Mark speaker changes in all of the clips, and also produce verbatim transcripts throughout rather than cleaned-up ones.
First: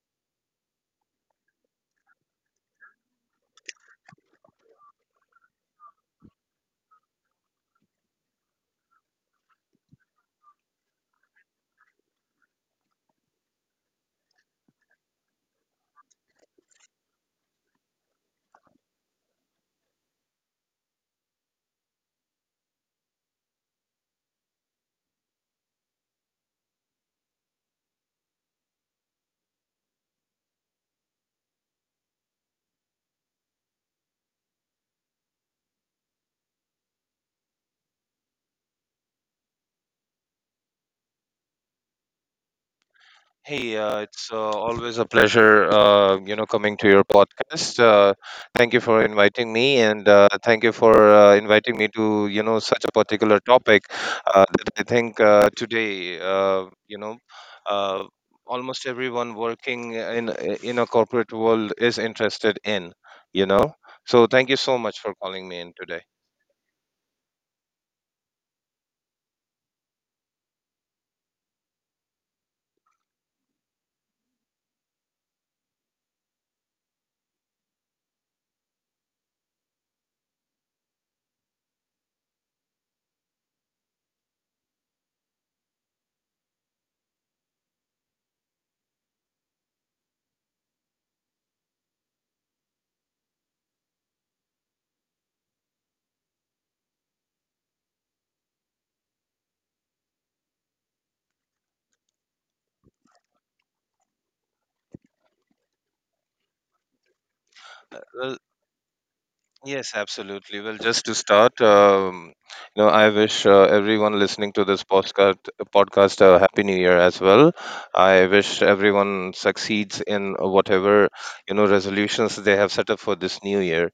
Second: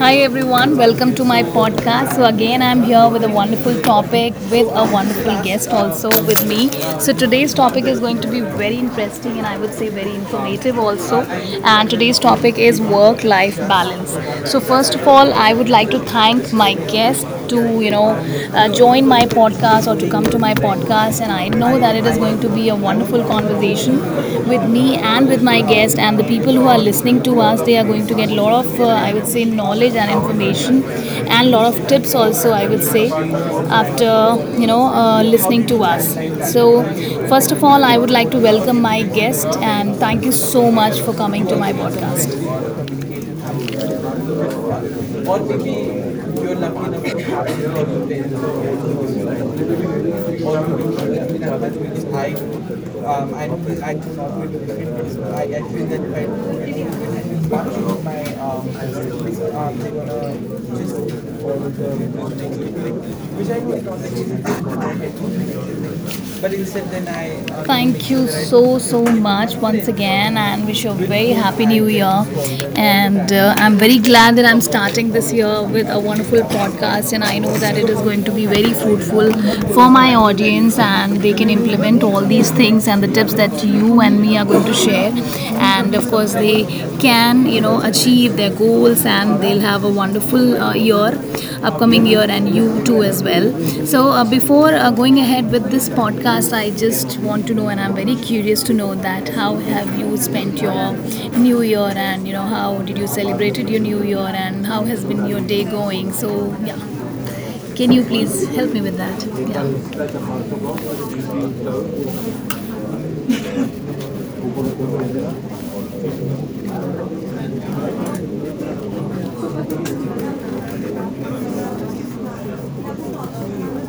Speaker 1: Hi everyone, welcome to my podcast. So again, I'm here with a wonderful topic with a wonderful guest also with me. So today's topic is going to be very interesting and I would say very informative also. And today's topic is work-life balance. So first of all, I would like to thank my guest to you know uh, join my podcast or to come to my podcast, and I know that it is going to be a wonderful conversation with me and with my guest, and the people who are listening to us. They are going to get a lot of, uh, I would say, knowledge and information and a lot of tips also, I would say, after, you know, uh, listening to us. So, first of all, I would like to welcome my guest and thank you so much for coming to my podcast.
Speaker 2: Hey, uh, it's uh, always a pleasure, uh, you know, coming to your podcast. Uh, thank you for inviting me, and uh, thank you for uh, inviting me to, you know, such a particular topic uh, that I think uh, today, uh, you know,
Speaker 1: um,
Speaker 2: uh,
Speaker 1: um,
Speaker 2: almost
Speaker 1: uh,
Speaker 2: everyone working in in a corporate world is interested in, you know. So thank you so much for calling me in today.
Speaker 1: uh, Thank you so, so much once again, and wish you a very happy new year. And uh, I'm very glad that I'm starting this year with a wonderful podcast, and I know that it is going to be very fruitful for my audience, and they can implement all these things and the tips that you and me are going to share. And of course, they can, you know, achieve their goals, and they'll have a wonderful uh, year upcoming year, and you too as well. So uh, before uh, going ahead with this podcast, I just want to know, and I'm very curious to know, that how have you spent your new year, and you know, how did you celebrated your new year, and how has been your day going? So yeah, can you
Speaker 2: Well,
Speaker 1: please help me with that?
Speaker 2: yes,
Speaker 1: Yeah.
Speaker 2: absolutely. Well, just to start, um, you know, I wish uh, everyone listening to this podcast podcast a happy new year as well. I wish everyone succeeds in whatever you know resolutions they have set up for this new year.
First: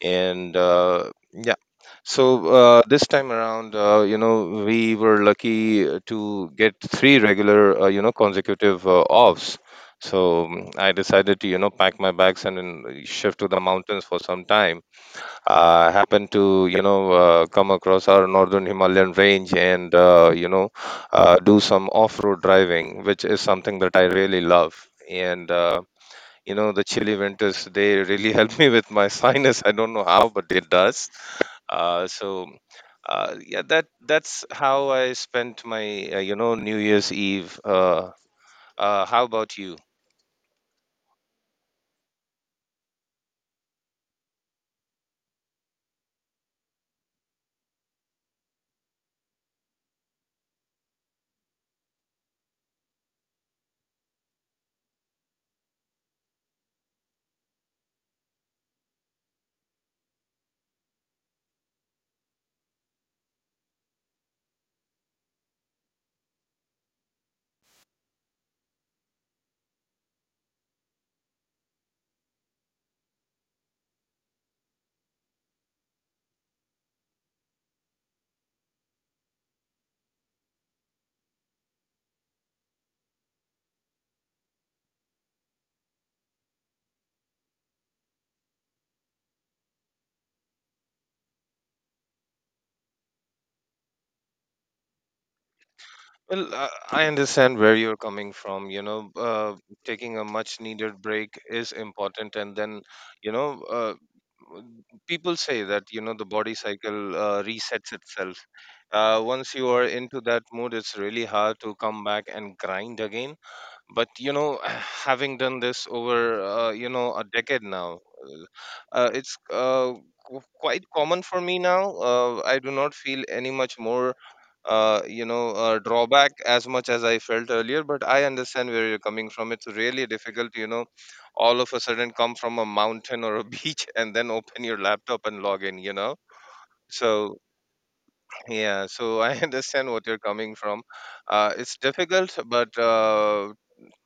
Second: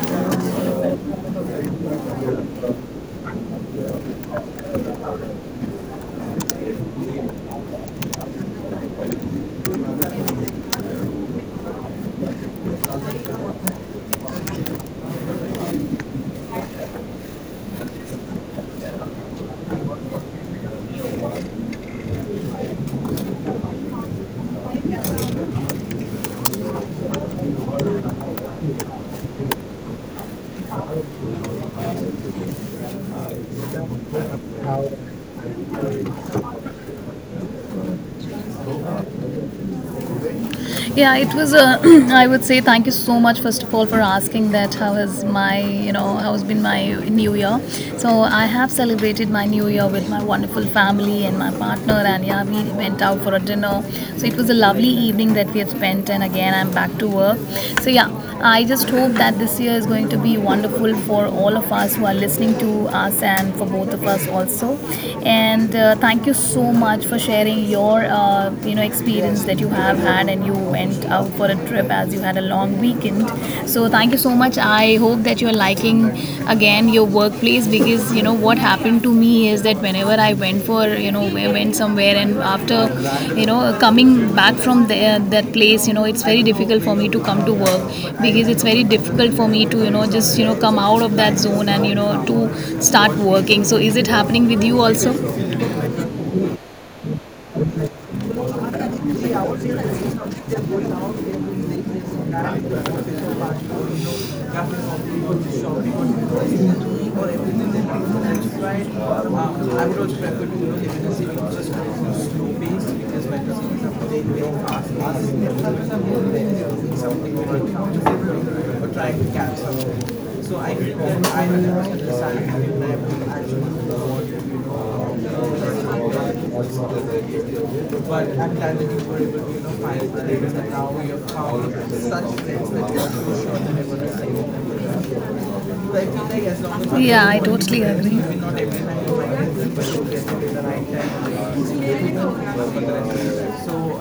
Speaker 2: And uh, yeah, so uh, this time around, uh, you know, we were lucky to get three regular, uh, you know, consecutive uh, offs. So mm, I decided to, you know, pack my bags and then shift to the mountains for some time. I happened to, you know, uh, come across our northern Himalayan range and, uh, you know, uh, do some off road driving, which is something that I really love. And, uh, you know, the chilly winters, they really help me with my sinus. I don't know how, but it does. Uh, so, uh, yeah, that that's how I spent my, uh, you know, New Year's Eve. Uh, uh, how about you?
Speaker 1: Yeah, it was a. I would say thank you so much first of all for asking that. How has my, you know, how has been my New Year? So I have celebrated my New Year with my wonderful family and my partner, and yeah, we went out for a dinner. So it was a lovely evening that we had spent, and again I'm back to work. So yeah, I just hope that this year is going to be wonderful for all of us who are listening to us and for both of us also. And uh, thank you so much for sharing your uh, uh, you know, experience that you have had, and you went out for a trip as you had a long weekend. So thank you so much. I hope that you're liking again your workplace, because you know what happened to me is that whenever I went for, you know, I went somewhere, and after, you know, coming back from there, that place, you know, it's very difficult for me to come to work, because it's very difficult for me to, you know, just, you know, come out of that zone, and you know, to start working. So is it happening with you also,
Speaker 2: Well, uh, I understand where you're coming from. You know, uh, taking a much needed break is important. And then, you know, uh, w- people say that, you know, the body cycle uh, resets itself. Uh, once you are into that mood, it's really hard to come back and grind again. But, you know, having done this over, uh, you know, a decade now,
Speaker 1: or
Speaker 2: uh, uh,
Speaker 1: trying to
Speaker 2: it's
Speaker 1: catch
Speaker 2: uh, qu-
Speaker 1: something? So I
Speaker 2: quite
Speaker 1: feel
Speaker 2: common
Speaker 1: that
Speaker 2: for
Speaker 1: I
Speaker 2: me now.
Speaker 1: understand,
Speaker 2: Uh, I do
Speaker 1: and
Speaker 2: not
Speaker 1: I
Speaker 2: feel
Speaker 1: will
Speaker 2: any much more
Speaker 1: actually
Speaker 2: uh, you know uh,
Speaker 1: know.
Speaker 2: drawback as much as I felt earlier. But I
Speaker 1: But I'm
Speaker 2: understand
Speaker 1: glad
Speaker 2: where
Speaker 1: that
Speaker 2: you're
Speaker 1: you were
Speaker 2: coming
Speaker 1: able
Speaker 2: from.
Speaker 1: to, you
Speaker 2: It's
Speaker 1: know, find
Speaker 2: really
Speaker 1: the
Speaker 2: difficult,
Speaker 1: data
Speaker 2: you
Speaker 1: that
Speaker 2: know,
Speaker 1: now we have
Speaker 2: all of
Speaker 1: found
Speaker 2: a sudden come
Speaker 1: such
Speaker 2: from a
Speaker 1: things.
Speaker 2: mountain or a beach and then open your laptop and log in you know
Speaker 1: Yeah,
Speaker 2: So
Speaker 1: I totally
Speaker 2: yeah,
Speaker 1: agree.
Speaker 2: so I understand what you're coming from. Uh, it's difficult, but uh,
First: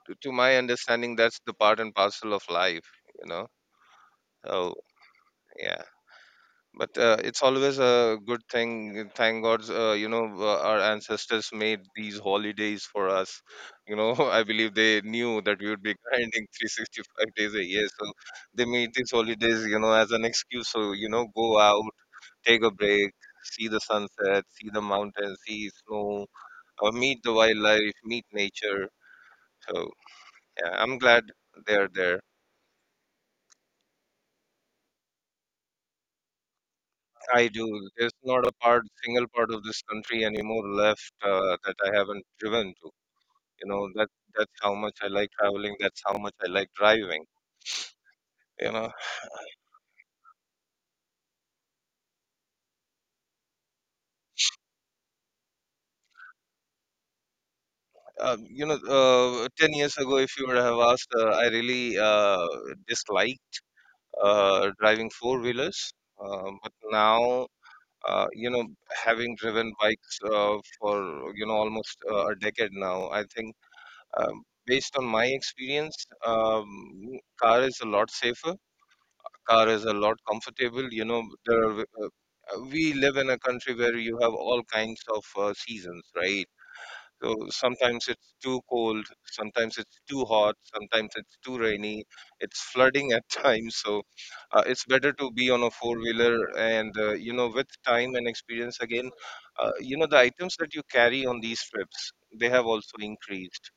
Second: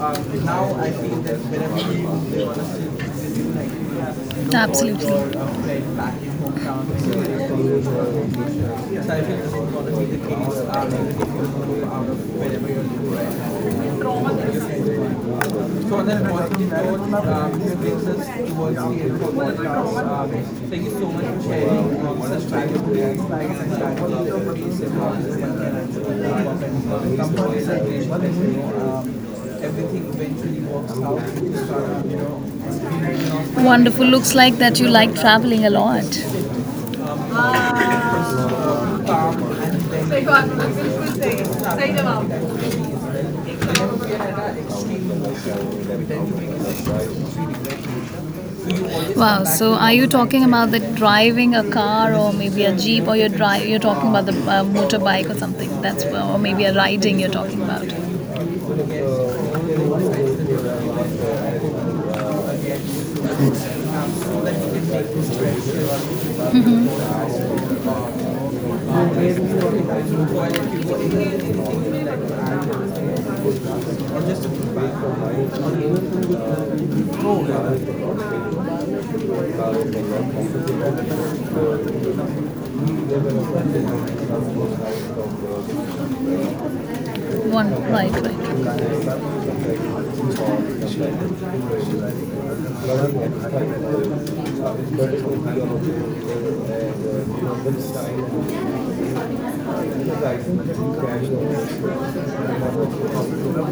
Speaker 2: t- to my understanding, that's the part and parcel of life, you know. So yeah.
Speaker 1: Absolutely.
Speaker 2: But uh, it's always a good thing. Thank god, uh, you know uh, our
Speaker 1: Absolutely.
Speaker 2: ancestors made these holidays
Speaker 1: So
Speaker 2: for us, you know. I believe they knew that we would be
Speaker 1: then
Speaker 2: grinding
Speaker 1: what
Speaker 2: three hundred sixty-five days
Speaker 1: um,
Speaker 2: a year, so
Speaker 1: brings us
Speaker 2: they
Speaker 1: towards the
Speaker 2: made these
Speaker 1: end of the
Speaker 2: holidays, you know, as
Speaker 1: podcast.
Speaker 2: an
Speaker 1: Um,
Speaker 2: excuse,
Speaker 1: thank
Speaker 2: so,
Speaker 1: you
Speaker 2: you
Speaker 1: so
Speaker 2: know,
Speaker 1: much for
Speaker 2: go out,
Speaker 1: sharing um, such
Speaker 2: take a
Speaker 1: valuable
Speaker 2: break,
Speaker 1: insights
Speaker 2: see the
Speaker 1: and
Speaker 2: sunset, see the
Speaker 1: valuable
Speaker 2: mountains, see snow, uh, meet the wildlife, meet
Speaker 1: that, you
Speaker 2: nature.
Speaker 1: know, um,
Speaker 2: So
Speaker 1: everything eventually
Speaker 2: yeah,
Speaker 1: works
Speaker 2: I'm glad they're
Speaker 1: out.
Speaker 2: there.
Speaker 1: Wonderful. Looks like that you like traveling a lot.
Speaker 2: I do. There's not a part, single part of this country anymore left uh, that I haven't driven to. You know, that that's how much I like traveling. That's how much I like driving. You know,
Speaker 1: Wow. So, are you talking about the driving a car, or maybe a jeep, or you're dri you're talking about the uh, motorbike or something? That's, or maybe a riding you're talking about.
Speaker 2: uh, you know, uh, ten years ago, if you would have asked, uh, I really uh, dislike uh, driving four wheelers. Uh, but now, uh, you know, having driven bikes uh, for you know almost uh,
Speaker 1: Mhm.
Speaker 2: a decade now, I think,
Speaker 1: Or
Speaker 2: um,
Speaker 1: just to think
Speaker 2: based
Speaker 1: back
Speaker 2: on
Speaker 1: on
Speaker 2: my
Speaker 1: my
Speaker 2: experience,
Speaker 1: no, yeah,
Speaker 2: um, car is a lot
Speaker 1: like,
Speaker 2: safer, car is a lot comfortable. You know, there are, uh, we live in a country where you have all kinds of uh, seasons, right? So
Speaker 1: one,
Speaker 2: sometimes
Speaker 1: right,
Speaker 2: it's too cold, sometimes it's too hot, sometimes it's too
Speaker 1: right.
Speaker 2: rainy. It's flooding at times, so uh, it's better to be on a four-wheeler. And uh, you know, with time and experience, again,
Speaker 1: ご視聴ありがと
Speaker 2: uh, you know, the items that you
Speaker 1: うござい
Speaker 2: carry on these trips, they have also increased.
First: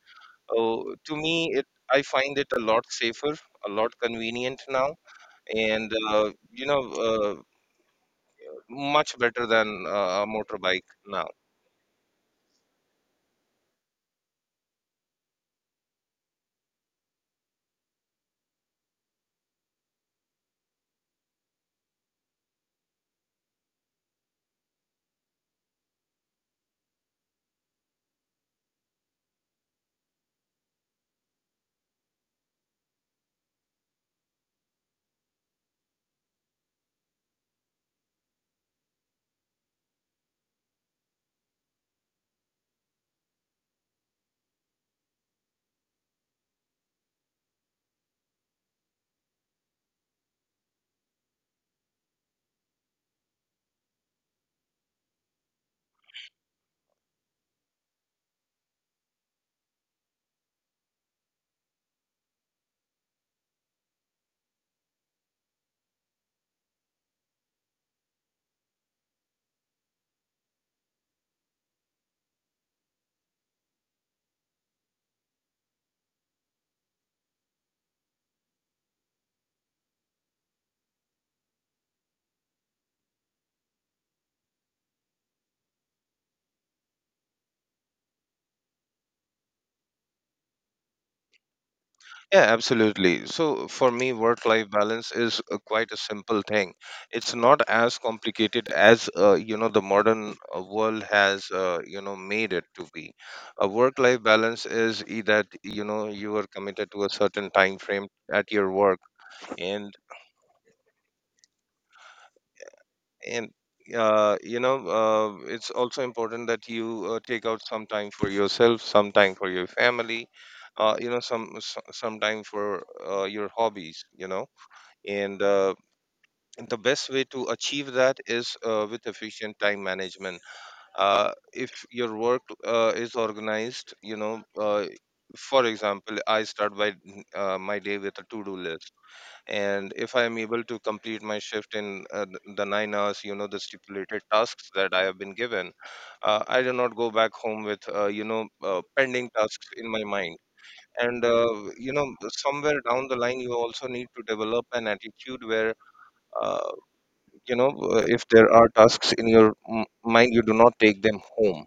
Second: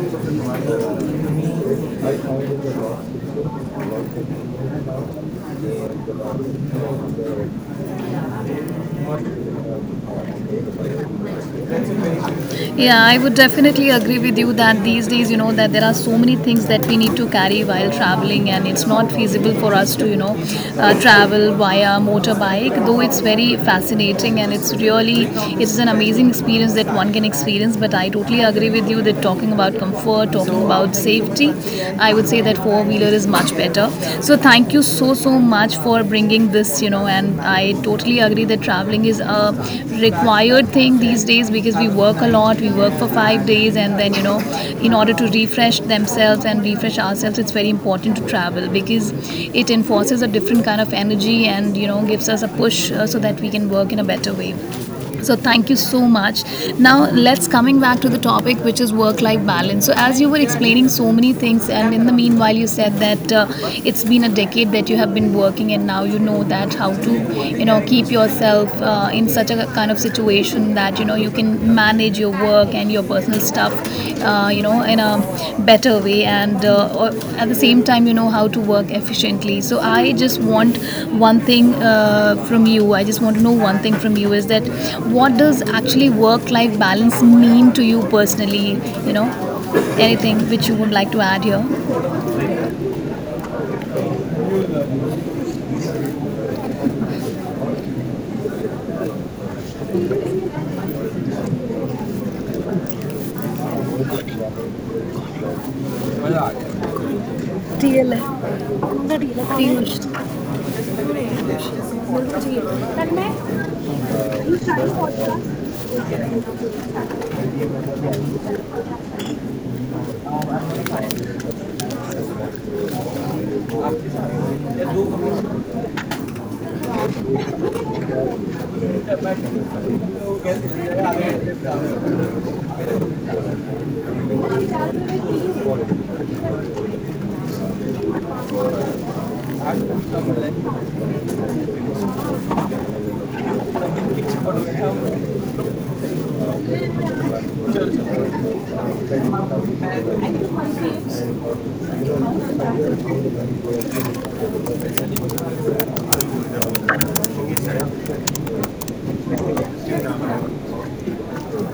Speaker 2: Oh, to me, it I find it a lot safer, a lot convenient now, and uh, you know uh, much better than
Speaker 1: ました
Speaker 2: uh, a motorbike now.
Speaker 1: Yeah, I would definitely agree with you that these days, you know, that there are so many things that we need to carry while traveling, and it's not feasible for us to, you know, uh, travel via motorbike. Though it's very fascinating, and it's really, it's an amazing experience that one can experience. But I totally agree with you that talking about comfort, talking about safety, I would say that four wheeler is much better. So thank you so so much for bringing this, you know, and I totally agree that traveling thing is a required thing these days, because we work a lot. We work for five days, and then you know, in order to refresh themselves and refresh ourselves, it's very important to travel, because it enforces a different kind of energy, and you know, gives us a push uh, so that we can work in a better way. So thank you so much. Now let's coming back to the topic, which is work-life balance. So as you were explaining so many things, and in the meanwhile, you said that uh, it's been a decade that you have been working, and now you know that how to, you know, keep yourself uh, in such a kind of situation that you know you can manage your work and your personal stuff uh, you know, in a better way, and uh, at the same time, you know, how to work efficiently. So I just want one thing uh, from you I just want to know one thing from you, is that what does actually work life balance mean to you personally, you know? Anything which you would like to add here?
Speaker 2: Yeah, absolutely. So for me, work life balance is uh, quite a simple thing. It's not as complicated as uh, you know the modern uh, world has uh, you know made it to be. A work life balance is e- That, you know, you are committed to a certain time frame
Speaker 1: Piyush.
Speaker 2: at your work. And and uh, you know uh, it's also important that you uh, take out some time for yourself, some time for your family, uh, you know some so- some time for uh, your hobbies, you know. And uh, the best way to achieve that is uh, with efficient time management. Uh, if your work uh, is organized, you know, uh, for example, I start by uh, my day with a to-do list. And if I am able to complete my shift in uh, th- the nine hours, you know, the stipulated tasks that I have been given, uh, I do not go back home with uh, you know uh, pending tasks in my mind. And uh, you know, somewhere down the line, you also need to develop an attitude where, uh, you know uh, if there are tasks in your m- mind, you do not take them home,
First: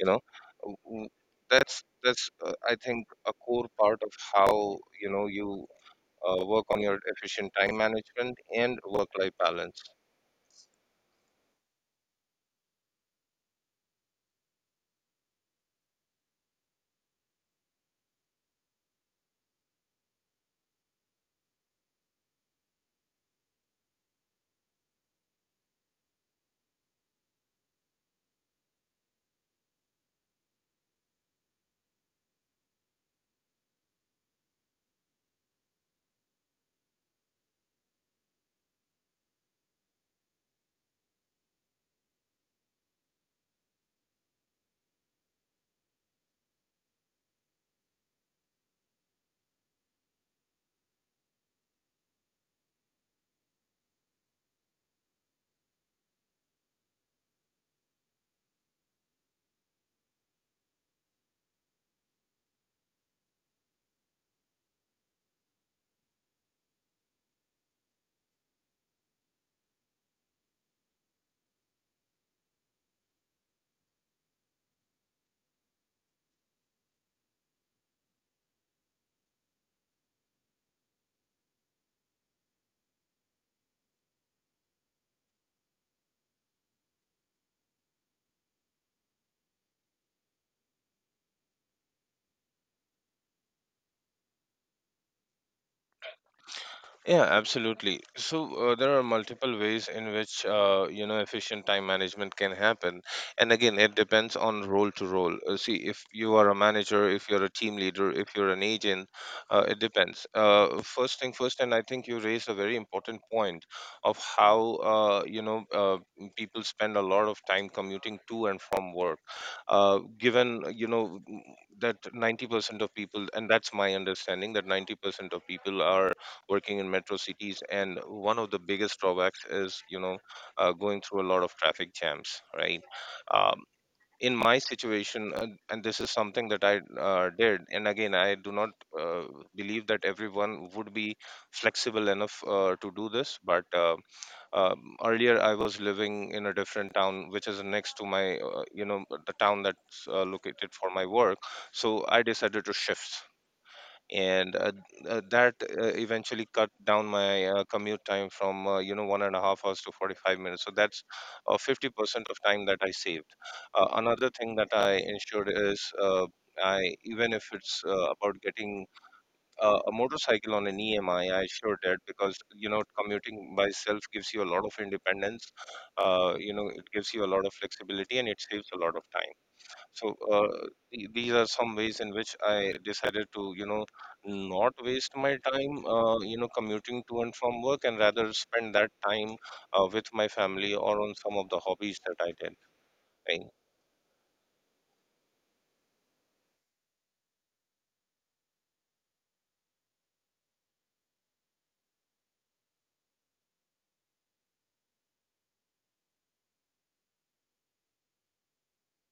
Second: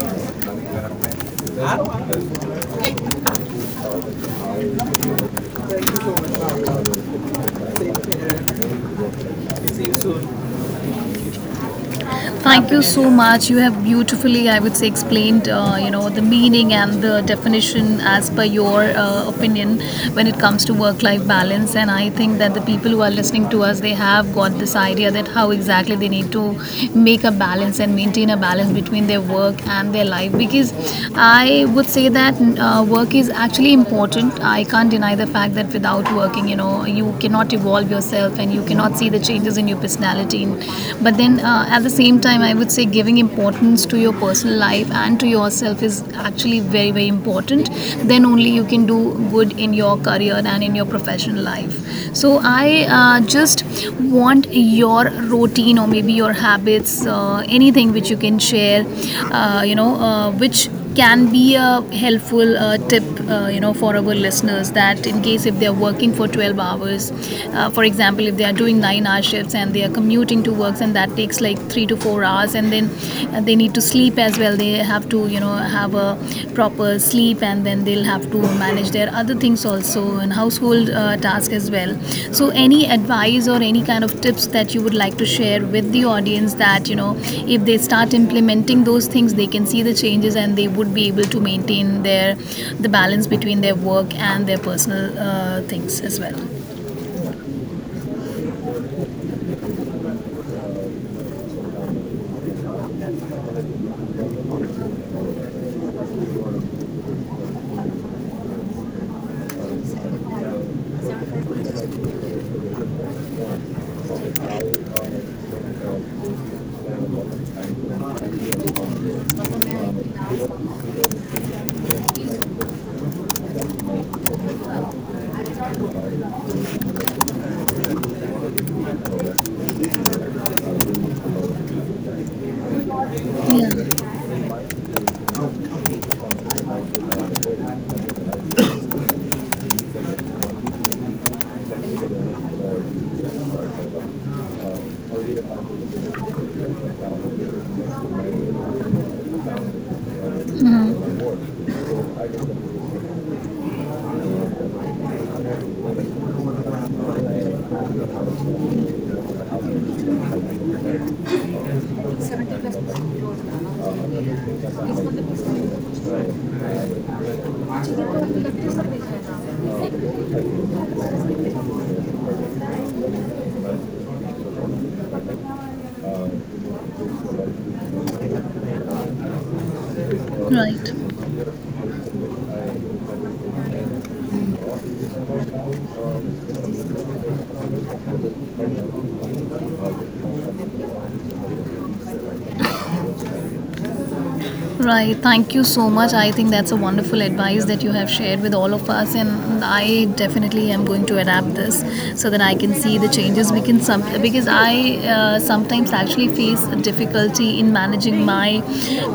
Speaker 2: you know. W- that's that's uh, I think a core part of how, you know, you uh, work on your efficient time management and work life balance.
Speaker 1: Thank you so much. You have beautifully, I would say, explained, uh, you know, the meaning and the definition as per your uh, opinion when it comes to work-life balance. And I think that the people who are listening to us, they have got this idea that how exactly they need to make a balance and maintain a balance between their work and their life. Because I would say that uh, work is actually important. I can't deny the fact that without working, you know, you cannot evolve yourself and you cannot see the changes in your personality routine. But then uh, at the same time, I would say giving importance to your personal life and to yourself is actually very, very important. Then only you can do good in your career and in your professional life. So I uh, just want your routine, or maybe your habits, uh, anything which you can share, uh, you know, uh, which can be a helpful uh, tip, uh, you know, for our listeners, that in case if they are working for twelve hours, uh, for example, if they are doing nine-hour shifts, and they are commuting to works and that takes like three to four hours, and then uh, they need to sleep as well. They have to, you know, have a proper sleep, and then they'll have to manage manage their other things also, and household uh, task as well. So any advice or any kind of tips that you would like to share with the audience, that you know, if they start implementing those things, they can see the changes, and they would be able to maintain their the balance between their work and their personal uh, things as well?
Speaker 2: Yeah, absolutely. So uh, there are multiple ways in which uh, you know efficient time management can happen, and again, it depends on role to role. Uh, see, if you are a manager, if you're a team leader, if you're an agent, uh, it depends. Uh, first thing first, and I think you raised a very important point of how, uh, you know uh, people spend a lot of time commuting to and from work. Uh, given, you know, that ninety percent of people, and that's my understanding, that ninety percent of people are working in metro cities. And one of the biggest drawbacks is, you know uh, going through a lot of traffic jams, right? um, in my situation, and, and this is something that I uh, did. And again, I do not uh, believe that everyone would be flexible enough uh, to do this. But uh, um, earlier I was living in a different town, which is next to my
Speaker 1: Yeah.
Speaker 2: uh, you know the town that's uh, located for my work. So I decided to shift. And uh, uh, that uh, eventually cut down my uh, commute time from uh, you know one and a half hours to forty-five minutes. So that's uh, fifty percent of time that I saved. Uh, another thing that I ensured is, uh, I even if it's uh, about getting uh, a motorcycle on an E M I, I I sure did, because you know, commuting by itself gives you a lot of independence. Uh, you know, it
Speaker 1: Mm-hmm.
Speaker 2: gives you a lot of flexibility, and it saves a lot of time. So uh,
Speaker 1: Right.
Speaker 2: the- these are some ways in which I decided to, you know, not waste my time, uh, you know, commuting to and from work, and rather spend that time uh, with my family or on some of the hobbies that I did. Right.
Speaker 1: Right. Thank you so much. I think that's a wonderful advice that you have shared with all of us, and I definitely am going to adapt this so that I can see the changes. We can some, because I uh, sometimes actually face a difficulty in managing my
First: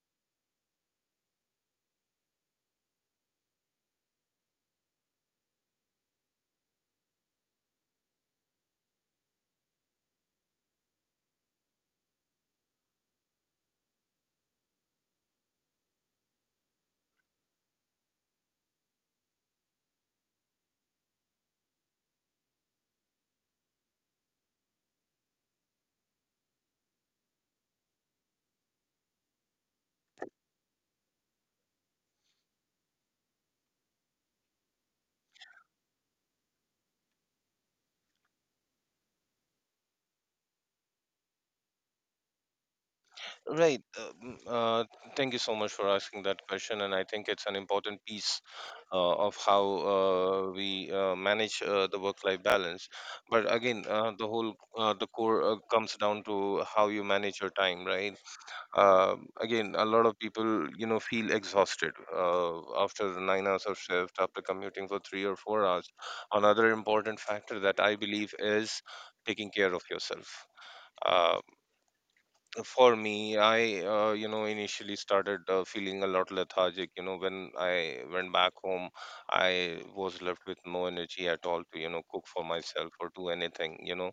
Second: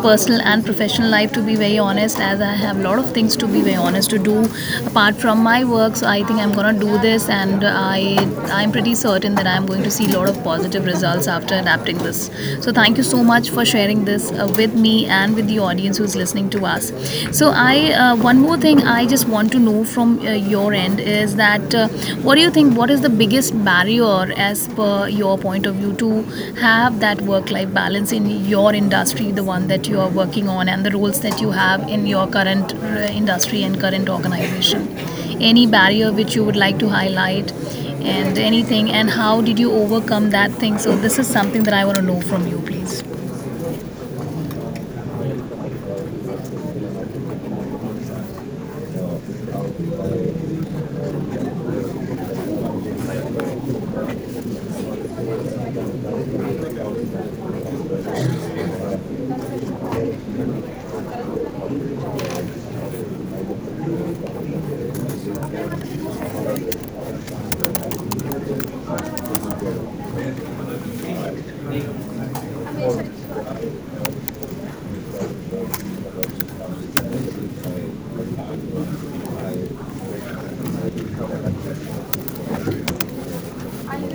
Speaker 1: personal and professional life. To be very honest, as I have a lot of things to be very honest to do apart from my work. So I think I'm gonna do this, and I I'm pretty certain that I'm going to see a lot of positive results after adapting this. So thank you so much for sharing this uh, uh, with me and with the audience who's listening to us. So, I uh, one more thing I just want to know from uh, your end is that uh, what do you think? What is the biggest barrier, as per your point of view, to have that work-life balance in your industry, the one that you are working on, and the roles that you have in your current uh, industry and current organization? Any barrier which you would like to highlight? And anything, and how did you overcome that thing? So, this is something that I want to know from you, please.
Speaker 2: Right. Uh, mm, uh, thank you so much for asking that question, and I think it's an important piece uh, of how uh, we uh, manage uh, the work-life balance. But again, uh, the whole uh, the core uh, comes down to how you manage your time, right? Um again, a lot of people, you know, feel exhausted uh, after nine hours of shift, after commuting for three or four hours. Another important factor that I believe is taking care of yourself. Uh, for me, I, uh, you know, initially started uh, feeling a lot lethargic. You know, when I went back home, I was left with no energy at all to, you know, cook for myself or do anything, you know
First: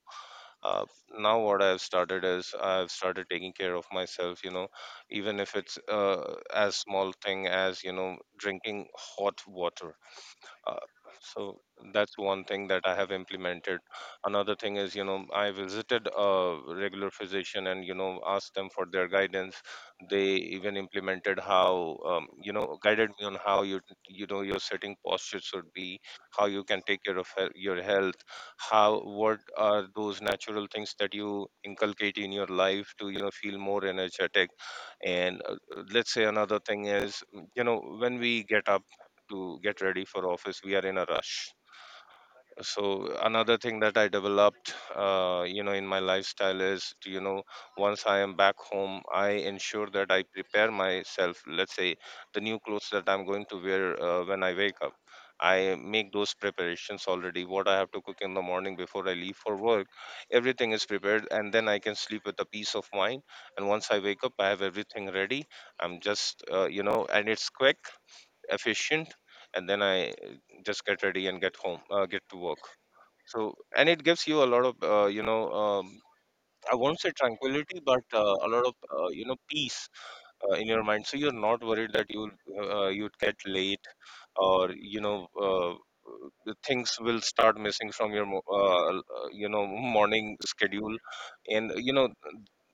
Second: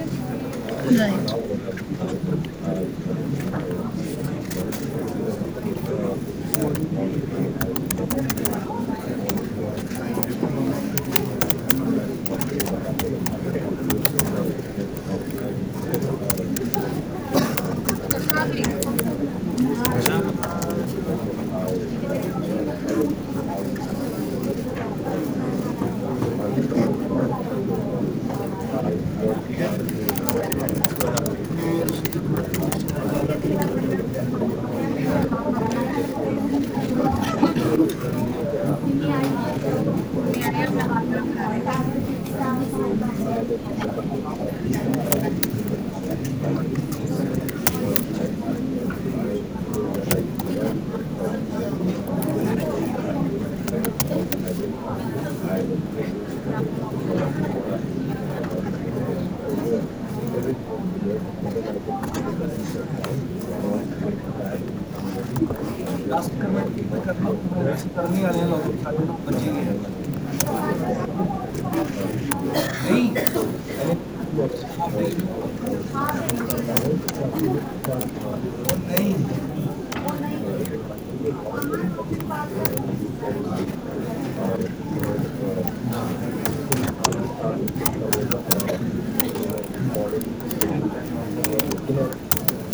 Speaker 2: uh, Now
Speaker 1: Right.
Speaker 2: what I've started is I've started taking care of myself, you know, even if it's uh, as small thing as, you know, drinking hot water uh, so that's one thing that I have implemented. Another thing is, you know, I visited a regular physician and, you know, asked them for their guidance. They even implemented how um, you know, guided me on how you you know your sitting posture should be, how you can take care of he- your health, how, what are those natural things that you inculcate in your life to, you know, feel more energetic. And uh, uh, let's say another thing is, you know, when we get up to get ready for office, we are in a rush. So another thing that I developed, uh, you know, in my lifestyle is, you know, once I am back home, I ensure that I prepare myself, let's say, the new clothes that I'm going to wear uh, when I wake up. I make those preparations already, what I have to cook in the morning before I leave for work. Everything is prepared, and then I can sleep with a peace of mind. And once I wake up, I have everything ready. I'm
Speaker 1: last
Speaker 2: just uh,
Speaker 1: comment
Speaker 2: you know, and
Speaker 1: करने
Speaker 2: it's quick,
Speaker 1: के लिए लोगों को charge
Speaker 2: efficient.
Speaker 1: ना
Speaker 2: And then I
Speaker 1: करेंगे।
Speaker 2: uh, just get ready and get home uh, get to work. So, and it gives you a lot of, uh, you know, um, I won't say tranquility, but uh, a lot of, uh, you know, peace uh, in your mind. So you're not worried that you'll uh, you'd get late, or you know uh, the things will start missing from your mo- uh, l- uh, you know, morning schedule. And you know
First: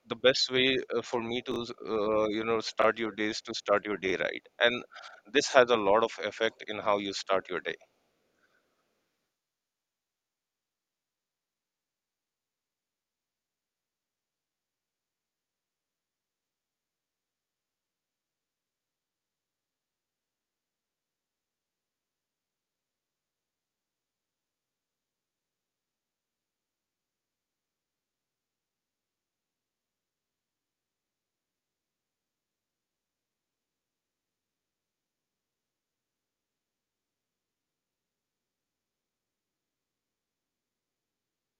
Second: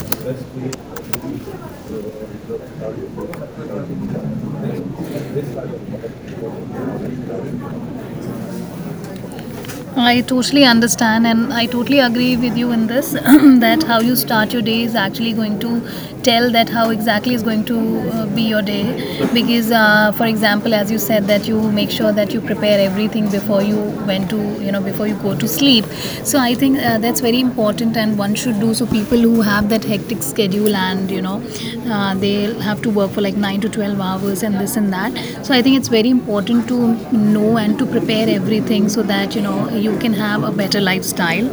Speaker 2: the best way, uh, for me, to, uh, you know, start your day is to start your day right. And this has a lot of effect in how you start your day.
Speaker 1: नहीं। I totally understand, and I totally agree with you in this that how you start your day is actually going to tell that how exactly is going to uh, be your day. Because, uh, for example, as you said, that you make sure that you prepare everything before you went to, you know, before you go to sleep sleep. So I think uh, that's very important, and one should do so. People who have that hectic schedule, and you know uh, they have to work for like nine to twelve hours and this and that. So I think it's very important to know and to prepare everything so that you know you can have a better lifestyle,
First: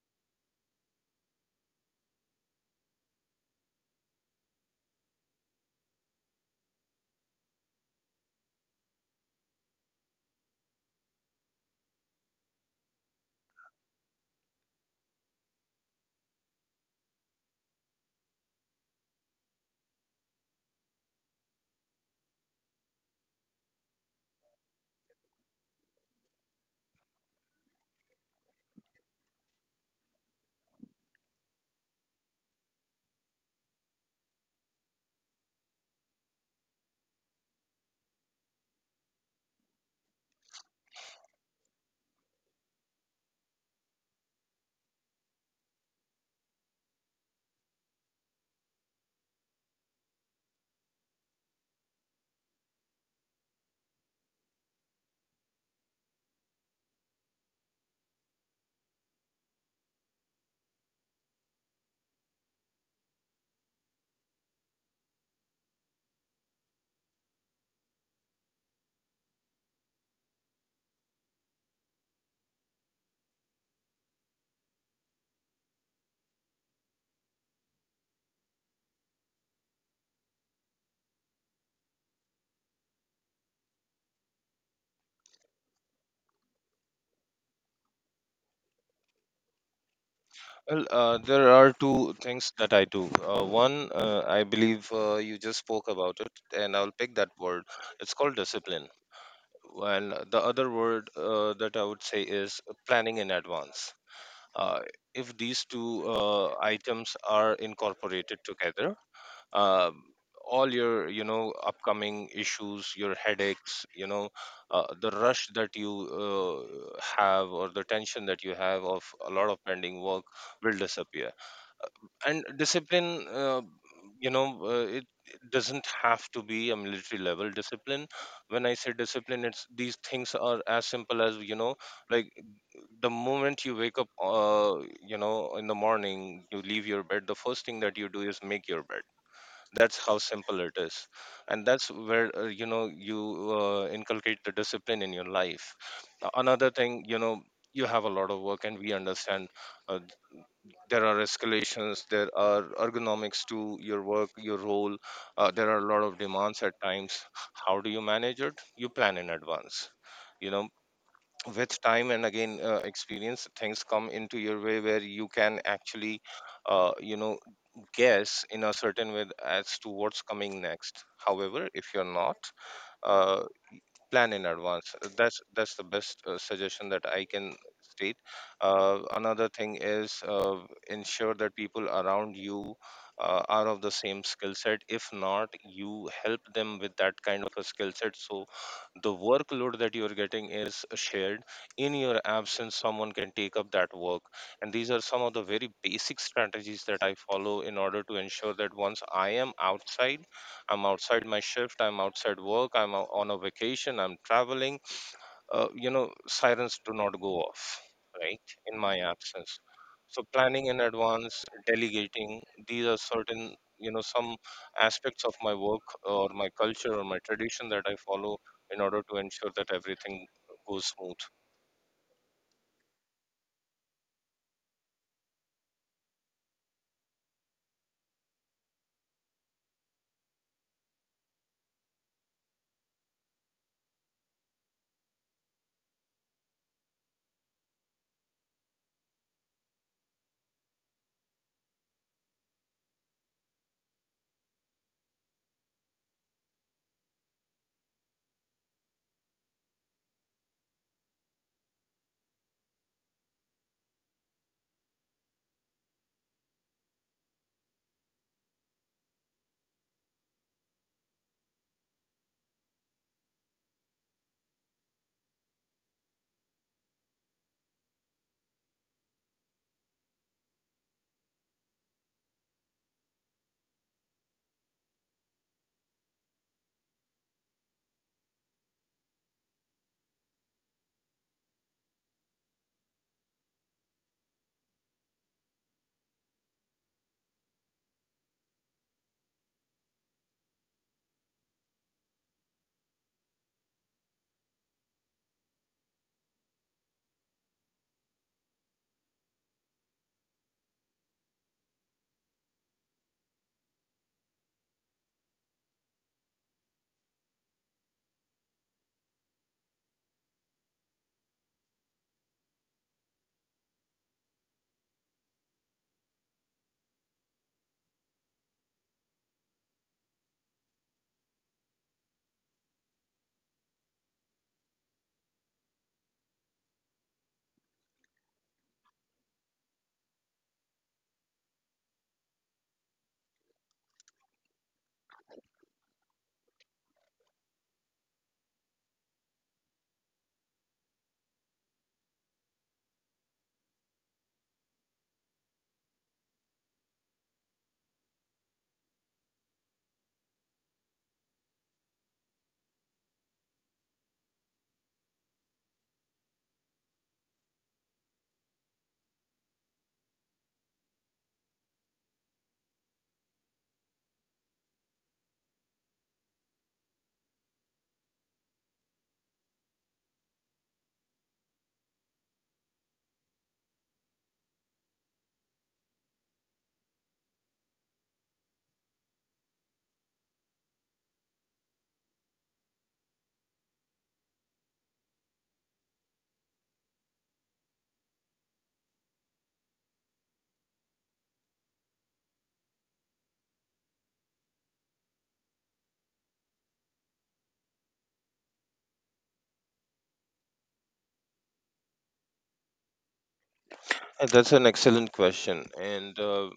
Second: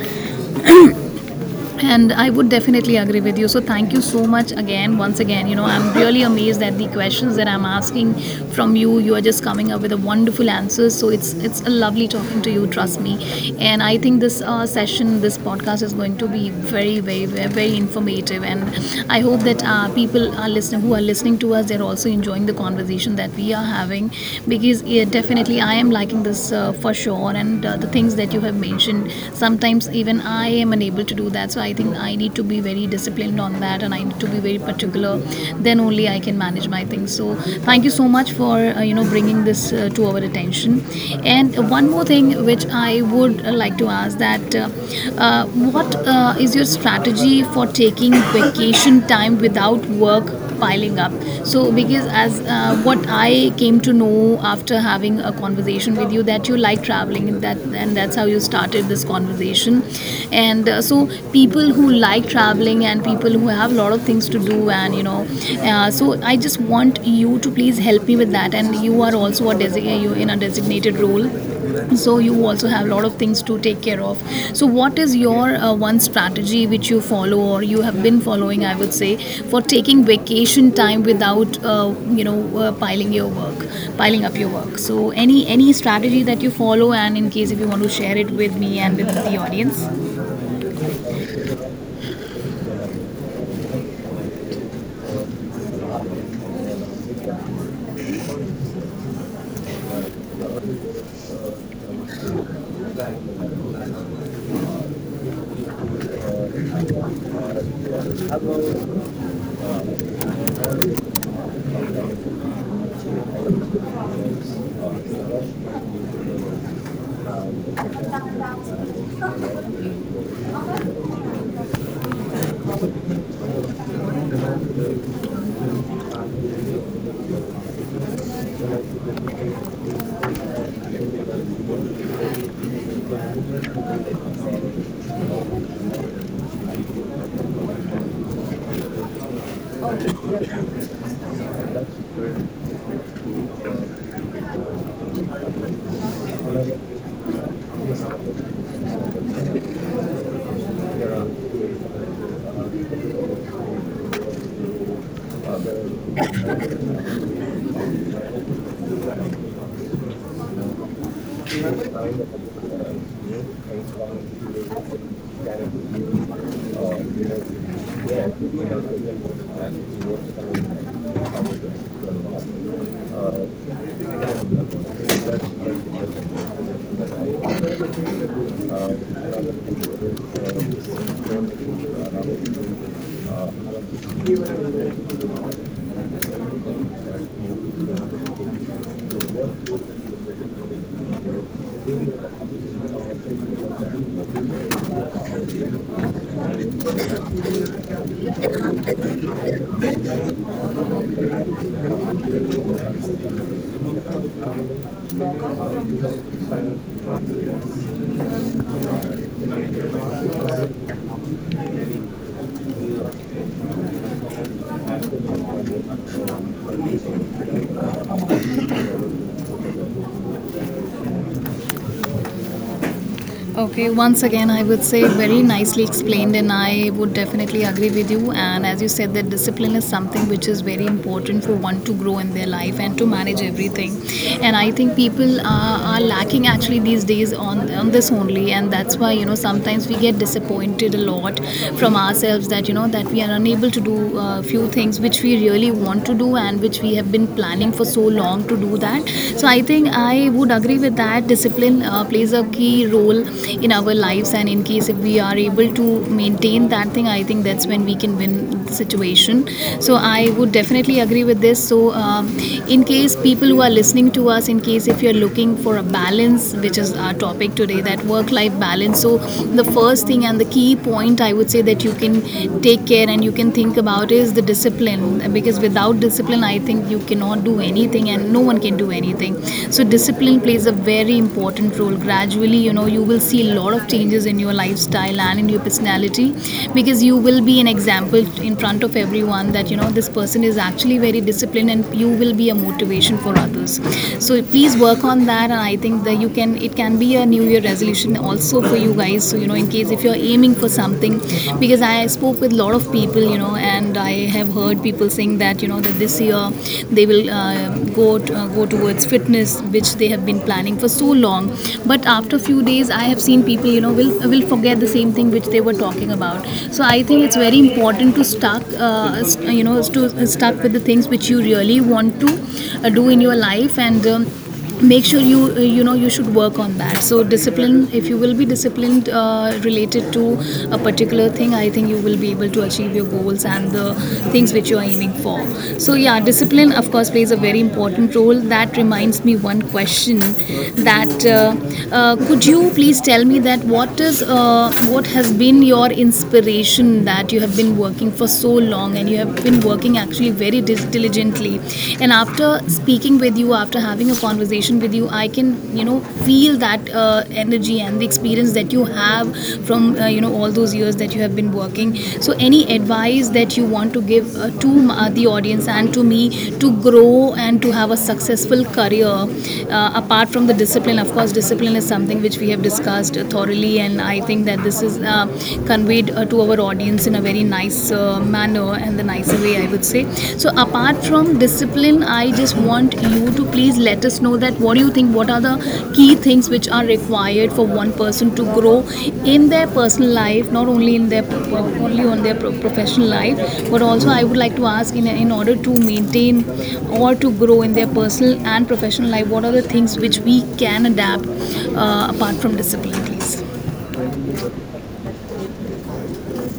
Speaker 1: and I would definitely agree with you. So thank you so much again, once again. you know I'm really amazed at the questions that I'm asking from you. You are just coming up with a wonderful answers, so it's it's a lovely talking to you, trust me. And I think this uh, session, this podcast is going to be very very very, very informative. And I hope that uh, people are listening, who are listening to us, they're also enjoying the conversation that we are having. Because, yeah, definitely I am liking this uh, for sure. And uh, the things that you have mentioned, sometimes even I am unable to to do that. So I think I need to be very disciplined on that, and I need to be very particular. Then only I can manage my things. So thank you so much for uh, you know bringing this uh, to our attention. And one more thing which I would uh, like to ask, that uh, uh, what uh, is your strategy for taking vacation time without work piling up. So because, as uh, what I came to know after having a conversation with you, that you like traveling, and that and that's how you started this conversation. And uh, so people who like traveling and people who have a lot of things to do, and you know, uh, so I just want you to please help me with that. And you are also a desi- uh, you in a designated role, so you also have a lot of things to take care of. So what is your uh, one strategy which you follow, or you have been following, I would say, for taking vacation time without uh, you know uh, piling your work, piling up your work. So any any strategy that you follow, and in case if you want to share it with me and with the audience.
Speaker 2: Well, uh, there are two things that I do. Uh, one, uh, I believe, uh, you just spoke about it, and I'll pick that word. It's called discipline. And the other word uh, that I would say is planning in advance. Uh, if these two uh, items are incorporated together, um all your, you know, upcoming issues, your headaches, you know, uh, the rush that you uh, have, or the tension that you have of a lot of pending work will disappear. And discipline, uh, you know, uh, it, it doesn't have to be a military level discipline. When I say discipline, it's these things are as simple as, you know, like, the moment you wake up, uh, you know, in the morning, you leave your bed, the first thing that you do is make your bed. That's how simple it is. And that's where, uh, you know, you uh, inculcate the discipline in your life. A- another thing, you know, you have a lot of work, and we understand, uh, there are escalations, there are ergonomics to your work, your role. Uh, there are a lot of demands at times. How do you manage it? You plan in advance. You know,
Speaker 1: ニンゴん
Speaker 2: with time
Speaker 1: ね
Speaker 2: and again, uh, experience, things come into your way where you can actually, uh, you know, guess in a certain way as to what's coming next. However, if you're not uh, plan in advance, that's that's the best uh, suggestion that I can state. Uh, another thing is, uh,
Speaker 1: ぇ
Speaker 2: ensure that people around you uh, are of the same skill set. If not, you help them with that kind of a skill set, so the workload that you are getting is shared. In your absence, someone can take up that work. And these are some of the very basic strategies that I follow in order to ensure that once I am outside, I'm outside my shift, I'm outside work, I'm o- on a vacation, I'm traveling. Uh, you know, sirens do not go off, right, in my absence. So planning in advance, delegating, these are certain, you know, some aspects of my work or my culture or my tradition that I follow in order to ensure that everything goes smooth.
Speaker 1: Okay, once again, I would say, very nicely explained, and I would definitely agree with you. And as you said, that discipline is something which is very important for one to grow in their life and to manage everything. And I think people are, are lacking actually these days on, on this only, and that's why you know sometimes we get disappointed a lot from ourselves, that you know that we are unable to do a few things which we really want to do and which we have been planning for so long to do that. So I think I would agree with that. Discipline uh, plays a key role in our lives, and in case if we are able to maintain that thing, I think that's when we can win the situation. So I would definitely agree with this. So um, in case people who are listening to us, in case if you're looking for a balance, which is our topic today, that work-life balance. So the first thing and the key point, I would say, that you can take care and you can think about is the discipline discipline, because without discipline, I think you cannot do anything and no one can do anything. So discipline plays a very important role. Gradually, you know you will see a lot of changes in your lifestyle and in your personality, because you will be an example in front of everyone, that you know this person is actually very disciplined, and you will be a motivation for others. So please work on that. And I think that you can, it can be a new year resolution also for you guys. So you know in case if you're aiming for for something, because I spoke with a lot of people, you know, and I have heard people saying that you know that this year they will uh, go t- uh, go towards fitness, which they have been planning for so long. But after a few days, I have seen people, you know, will will forget the same thing which they were talking about. So I think it's very important to stuck, uh, st- you know, to uh, stuck with the things which you really want to uh, do in your life. And. Um, make sure you uh, you know you should work on that. So discipline, if you will be disciplined uh, related to a particular thing, I think you will be able to achieve your goals and the things which you are aiming for. So yeah, discipline, of course, plays a very important role. That reminds me one question, that uh, uh, could you please tell me that what is uh, what has been your inspiration, that you have been working for so long, and you have been working actually very dis- diligently. And after speaking with you, after having a conversation with you, I can, you know feel that uh, energy and the experience that you have from uh, you know all those years that you have been working. So any advice that you want to give uh, to uh, the audience and to me, to grow and to have a successful career, uh, apart from the discipline. Of course, discipline is something which we have discussed thoroughly, and I think that this is uh, conveyed uh, to our audience in a a very nice uh, manner, and the nicer way, I would say. So apart from discipline, I just want you to please let us know that what do you think, what are the key things which are required for one person to grow in their personal life, not only in their, only on their professional life, but also I would like to ask, in, in order to maintain or to grow in their personal and professional life, what are the things which we can adapt uh, apart from discipline, please.
Speaker 2: Uh, That's an excellent question, and uh,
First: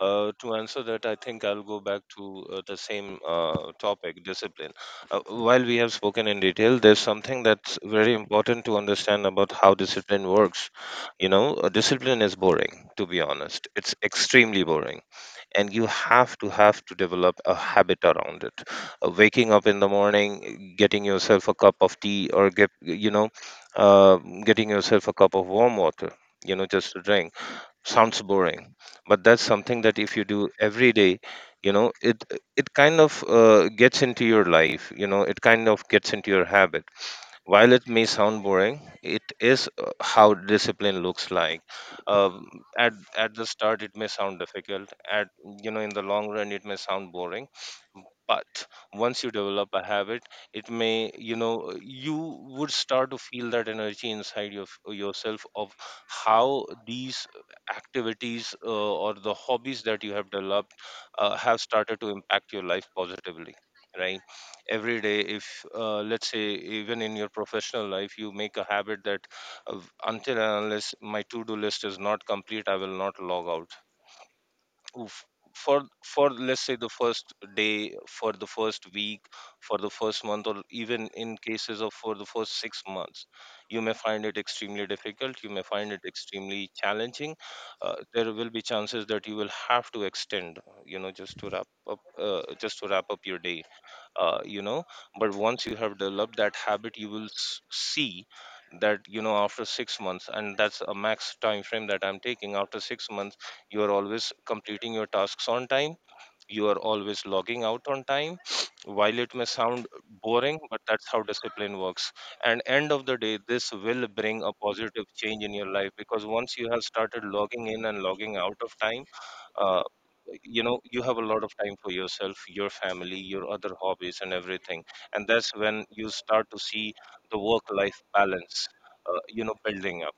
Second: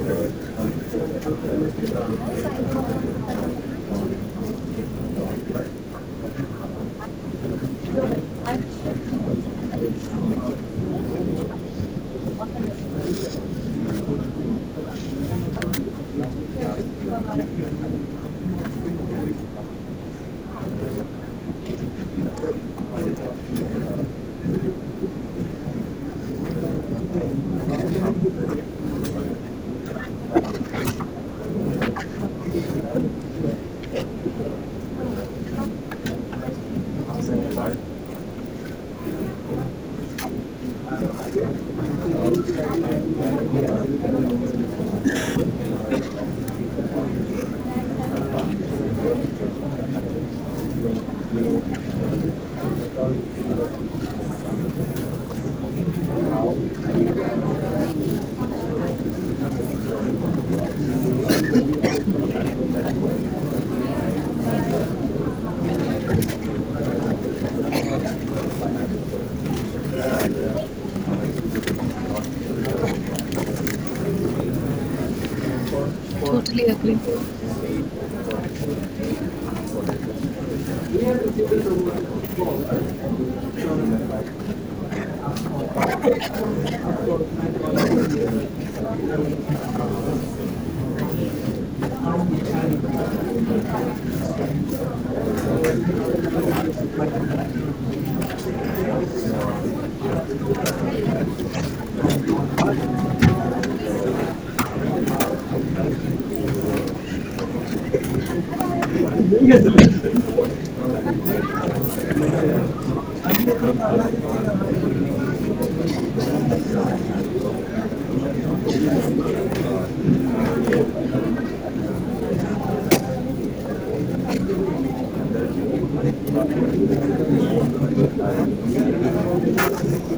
Speaker 2: uh, to answer that, I think I'll go back to uh, the same uh, topic, discipline. Uh, while we have spoken in detail, there's something that's very important to understand about how discipline works. You know, uh, discipline is boring, to be honest. It's extremely boring, and you have to have to develop a habit around it. Uh, waking up in the morning, getting yourself a cup of tea, or get, you know, uh, getting yourself a cup of warm water. You know, just to drink sounds boring, but that's something that if you do every day, you know, it it kind of, uh, gets into your life. You know, it kind of gets into your habit. While it may sound boring, it is uh, how discipline looks like. um, at at the start, it may sound difficult, at, you know, in the long run, it may sound boring. But once you develop a habit, it may, you know, you would start to feel that energy inside your yourself, of how these activities, uh, or the hobbies that you have developed, uh, have started to impact your life positively. Right? Every day, if, uh, let's say, even in your professional life, you make a habit that, uh, until and unless my to do list is not complete, I will not log out. Oof. for for let's
Speaker 1: Totally
Speaker 2: say, the
Speaker 1: agree.
Speaker 2: first day, for the first week, for the first month, or even in cases of for the first six months, you may find it extremely difficult, you may find it extremely challenging. Uh, there will be chances that you will have to extend, you know, just to wrap up uh, just to wrap up your day, uh, you know. But once you have developed that habit, you will s- see that, you know, after six months, and that's a max time frame that I'm taking, after six months, you are always completing your tasks on time, you are always logging out on time. While it may sound boring, but that's how discipline works. And end of the day, this will bring a positive change in your life, because once you have started logging in and logging out of time, uh, you know, you have a lot of time for yourself, your family, your other hobbies, and everything. And that's when you start to see the work life balance, uh, you know, building up.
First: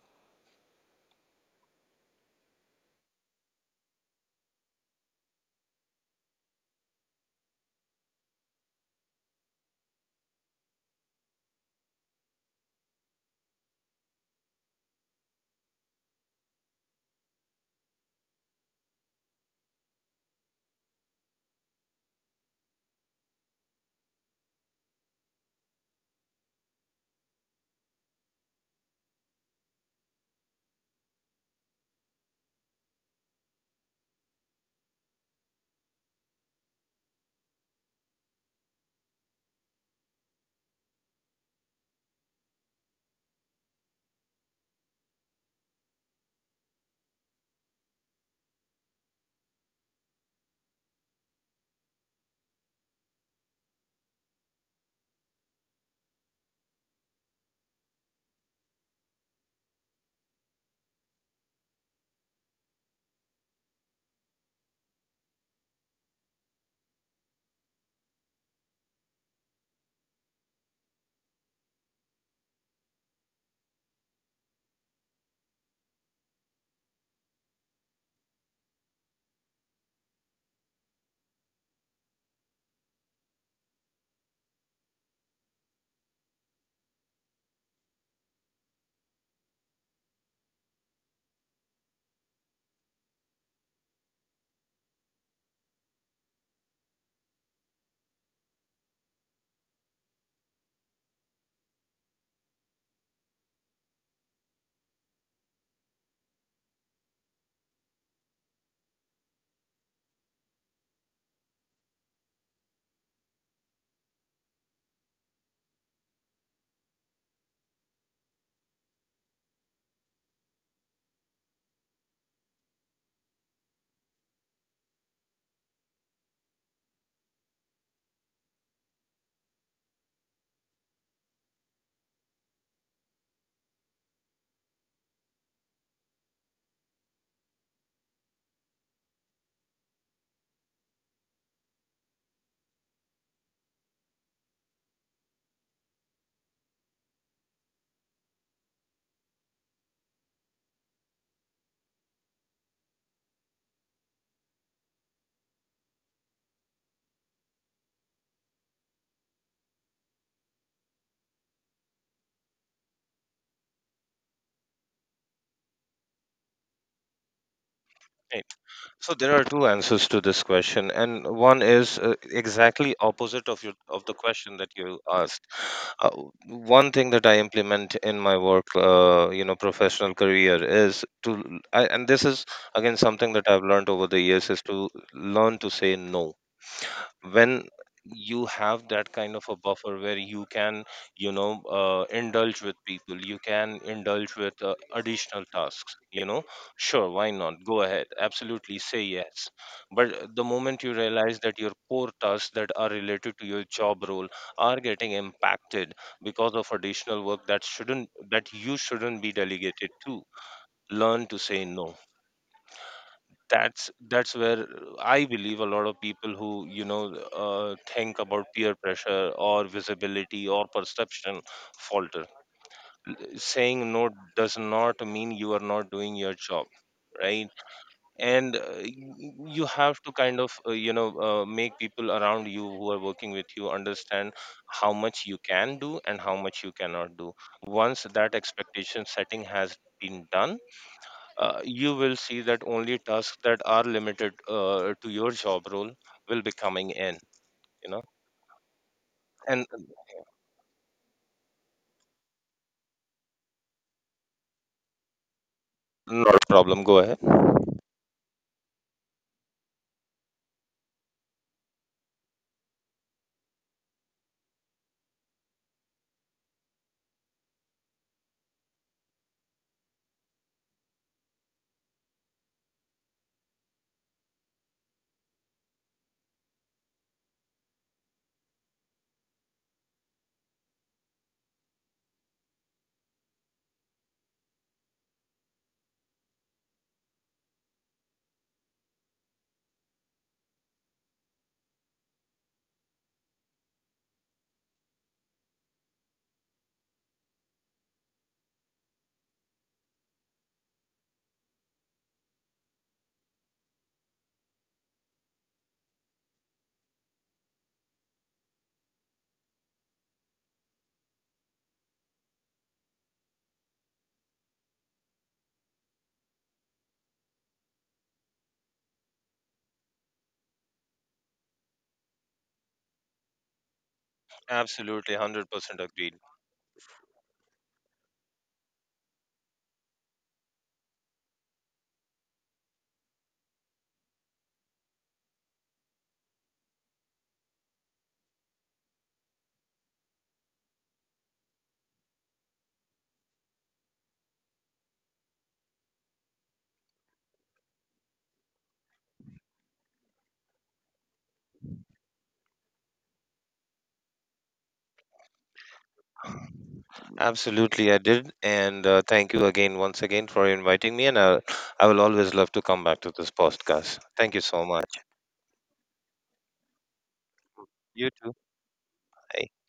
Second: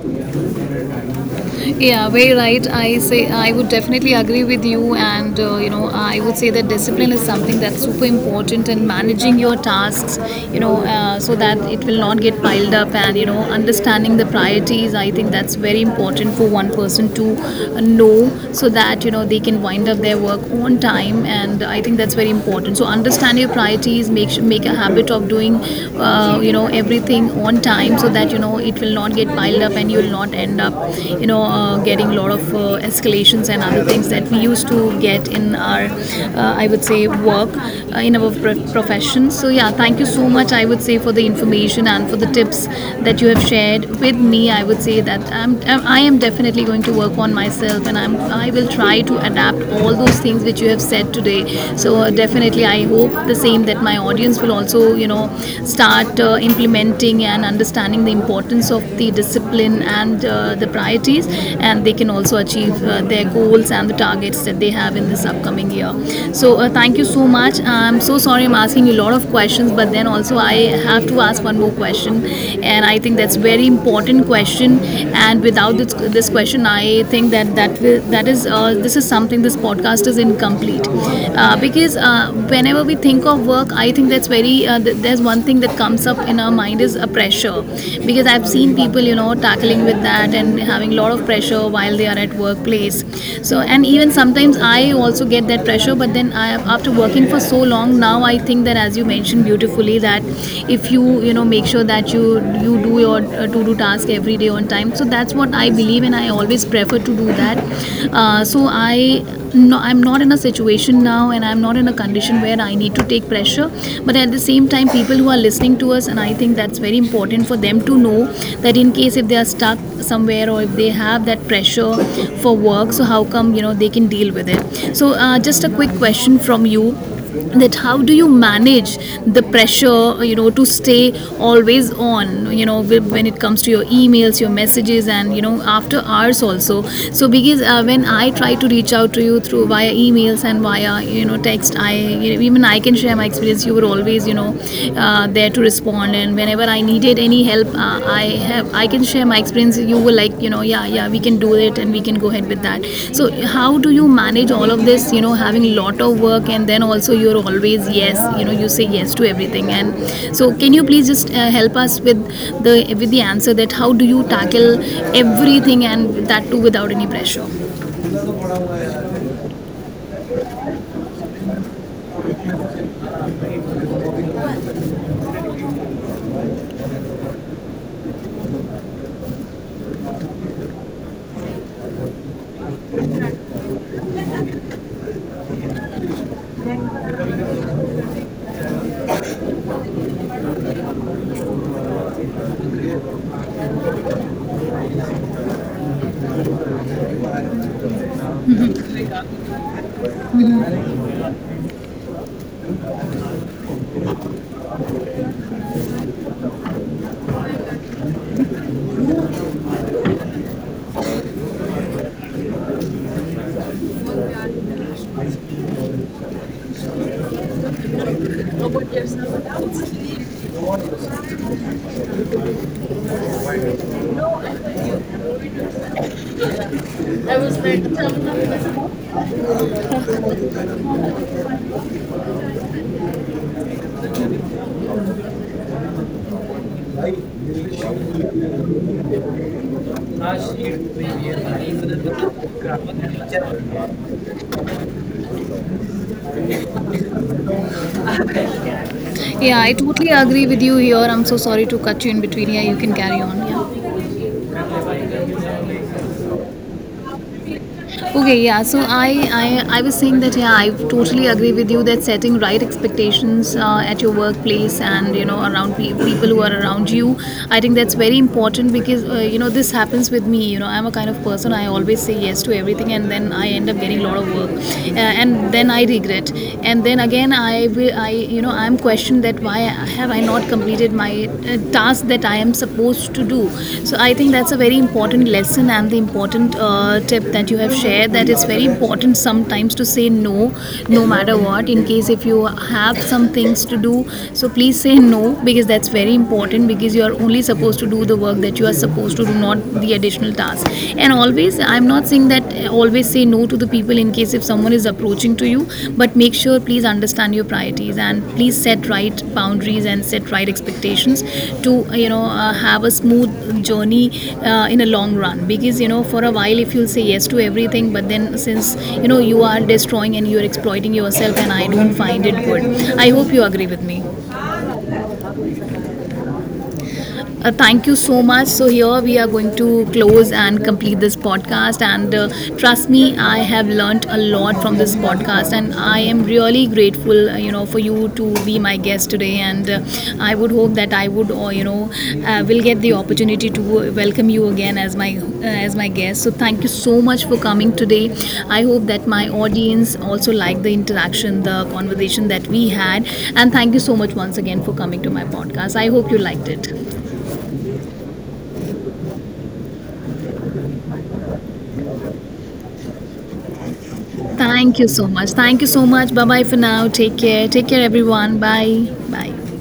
Speaker 1: Yeah, very right. I say I would definitely agree with you, and uh, you know I would say that discipline is something that's super important, and managing your tasks, you know, uh, so that it will not get piled up, and you know, understanding the priorities. I think that's very important for one person to uh, know, so that you know they can wind up their work on time, and I think that's very important. So understand your priorities, make su- make a habit of doing, uh, you know, everything on time, so that you know it will not get piled up and you'll not end up you know uh, getting a lot of uh, escalations and other things that we used to get in our uh, I would say work uh, in our pro- profession. So yeah, thank you so much, I would say, for the information and for the tips that you have shared with me. I would say that I'm, I'm- I am definitely going to work on myself, and I'm, I will try to adapt all those things which you have said today. So uh, definitely, I hope the same, that my audience will also you know start uh, implementing, accepting, and understanding the importance of the discipline and uh, the priorities, and they can also achieve uh, their goals and the targets that they have in this upcoming year. So, uh, thank you so much. I'm so sorry I'm asking you a lot of questions, but then also I have to ask one more question, and I think that's a very important question. And without this, this question, I think that that will, that is uh, this is something, this podcast is incomplete, uh, because uh, whenever we think of work, I think that's very uh, th- there's one thing that comes up in our mind is a pressure, because I've seen people you know tackling with that and having a lot of pressure while they are at workplace. So, and even sometimes I also get that pressure, but then I, after working for so long now, I think that, as you mentioned beautifully, that if you, you know make sure that you you do your uh, to do task every day on time. So that's what I believe, and I always prefer to do that. Uh, so I, no, I'm not in a situation now, and I'm not in a condition situation where I need to take pressure. But at the same time, people who are listening to us, and I think that's very important for them to know, that in case if they are stuck somewhere, or if they have that pressure for work, so how come you know they can deal with it? So uh, just a quick question from you, that how do you manage the pressure, you know, to stay always on, you know, when it comes to your emails, your messages, and, you know, after hours also. So because uh, when I try to reach out to you through via emails and via you know text I you know, even I can share my experience, you were always you know uh, there to respond. And whenever I needed any help, uh, I have, I can share my experience, you were like, you know, yeah yeah, we can do it and we can go ahead with that. So how do you manage all of this, you know, having a lot of work, and then also you're always yes, you know, you say yes to everything. And so can you please just uh, help us with the with the answer, that how do you tackle everything, and that too without any pressure?
Speaker 2: Right? So there are two answers to this question, and one is, uh, exactly opposite of your of the question that you asked. uh, One thing that I implement in my work, uh, you know, professional career, is to I, and this is again something that I've learned over the years, is to learn to say no. When you have that kind of a buffer where you can, you know, uh, indulge with people, you can indulge with, uh, additional tasks, you know, sure, why not, go ahead, absolutely say yes. But the moment you realize that your core tasks that are related to your job role are getting impacted because of additional work that shouldn't that you shouldn't be delegated to, learn to say no. That's that's where I believe a lot of people who, you know, uh, think about peer pressure or visibility or perception, falter. Saying no does not mean you are not doing your job, right? And uh, y- you have to kind of, uh, you know, uh, make people around you who are working with you understand how much you can do and how much you cannot do. Once that expectation setting has been done, uh, you will see that only tasks that are limited, uh, to your job role, will be coming in, you know.
Speaker 1: Yeah,
Speaker 2: And
Speaker 1: I totally agree with you here. I'm so sorry to cut you in between. Yeah, you can carry on. Yeah.
Speaker 2: not a problem, go ahead.
Speaker 1: Okay, yeah. So I, I, I was saying that yeah, I totally agree with you that setting right expectations uh, at your workplace and, you know, around pe- people who are around you, I think that's very important, because uh, you know, this happens with me. You know, I'm a kind of person, I always say yes to everything, and then I end up getting a lot of work, uh, and then I regret. And then again I will, I, you know, I'm questioned that why have have I not completed my uh, task that I am supposed to do? So I think that's a very important lesson, and the important uh, tip that you have shared, that it's very important sometimes to say no, no matter what. In case if you have some things to do, so please say no, because that's very important, because you are only supposed to do the work that you are supposed to do, not the additional task. And always, I'm not not saying that uh, always say no to the people in case if someone is approaching to you, but make sure, please understand your priorities and please set right boundaries and set right expectations to, uh, you know uh, have a smooth journey uh, in a long run. Because, you know, for a while if you'll say yes to everything, but then since, you know, you are destroying and you are exploiting yourself, and I don't find it good. I hope you agree with me.
Speaker 2: Absolutely, one hundred percent agreed.
Speaker 1: Uh, thank you so much. So here we are going to close and complete this podcast. And uh, trust me, I have learnt a lot from this podcast, and I am really grateful, uh, you know, for you to be my guest today. And uh, I would hope that I would, uh, you know, uh, will get the opportunity to uh, welcome you again as my uh, as my guest. So thank you so much for coming today. I hope that my audience also liked the interaction, the conversation that we had, and thank you so much once again for coming to my podcast. I hope you liked it.
Speaker 2: Absolutely, I did, and uh, thank you again once again for inviting me. And I, I will always love to come back to this podcast. Thank you so
Speaker 1: Thank
Speaker 2: much.
Speaker 1: you so much. Thank you so much. Bye bye for now. Take care. Take care,
Speaker 2: You too.
Speaker 1: everyone. Bye. Bye.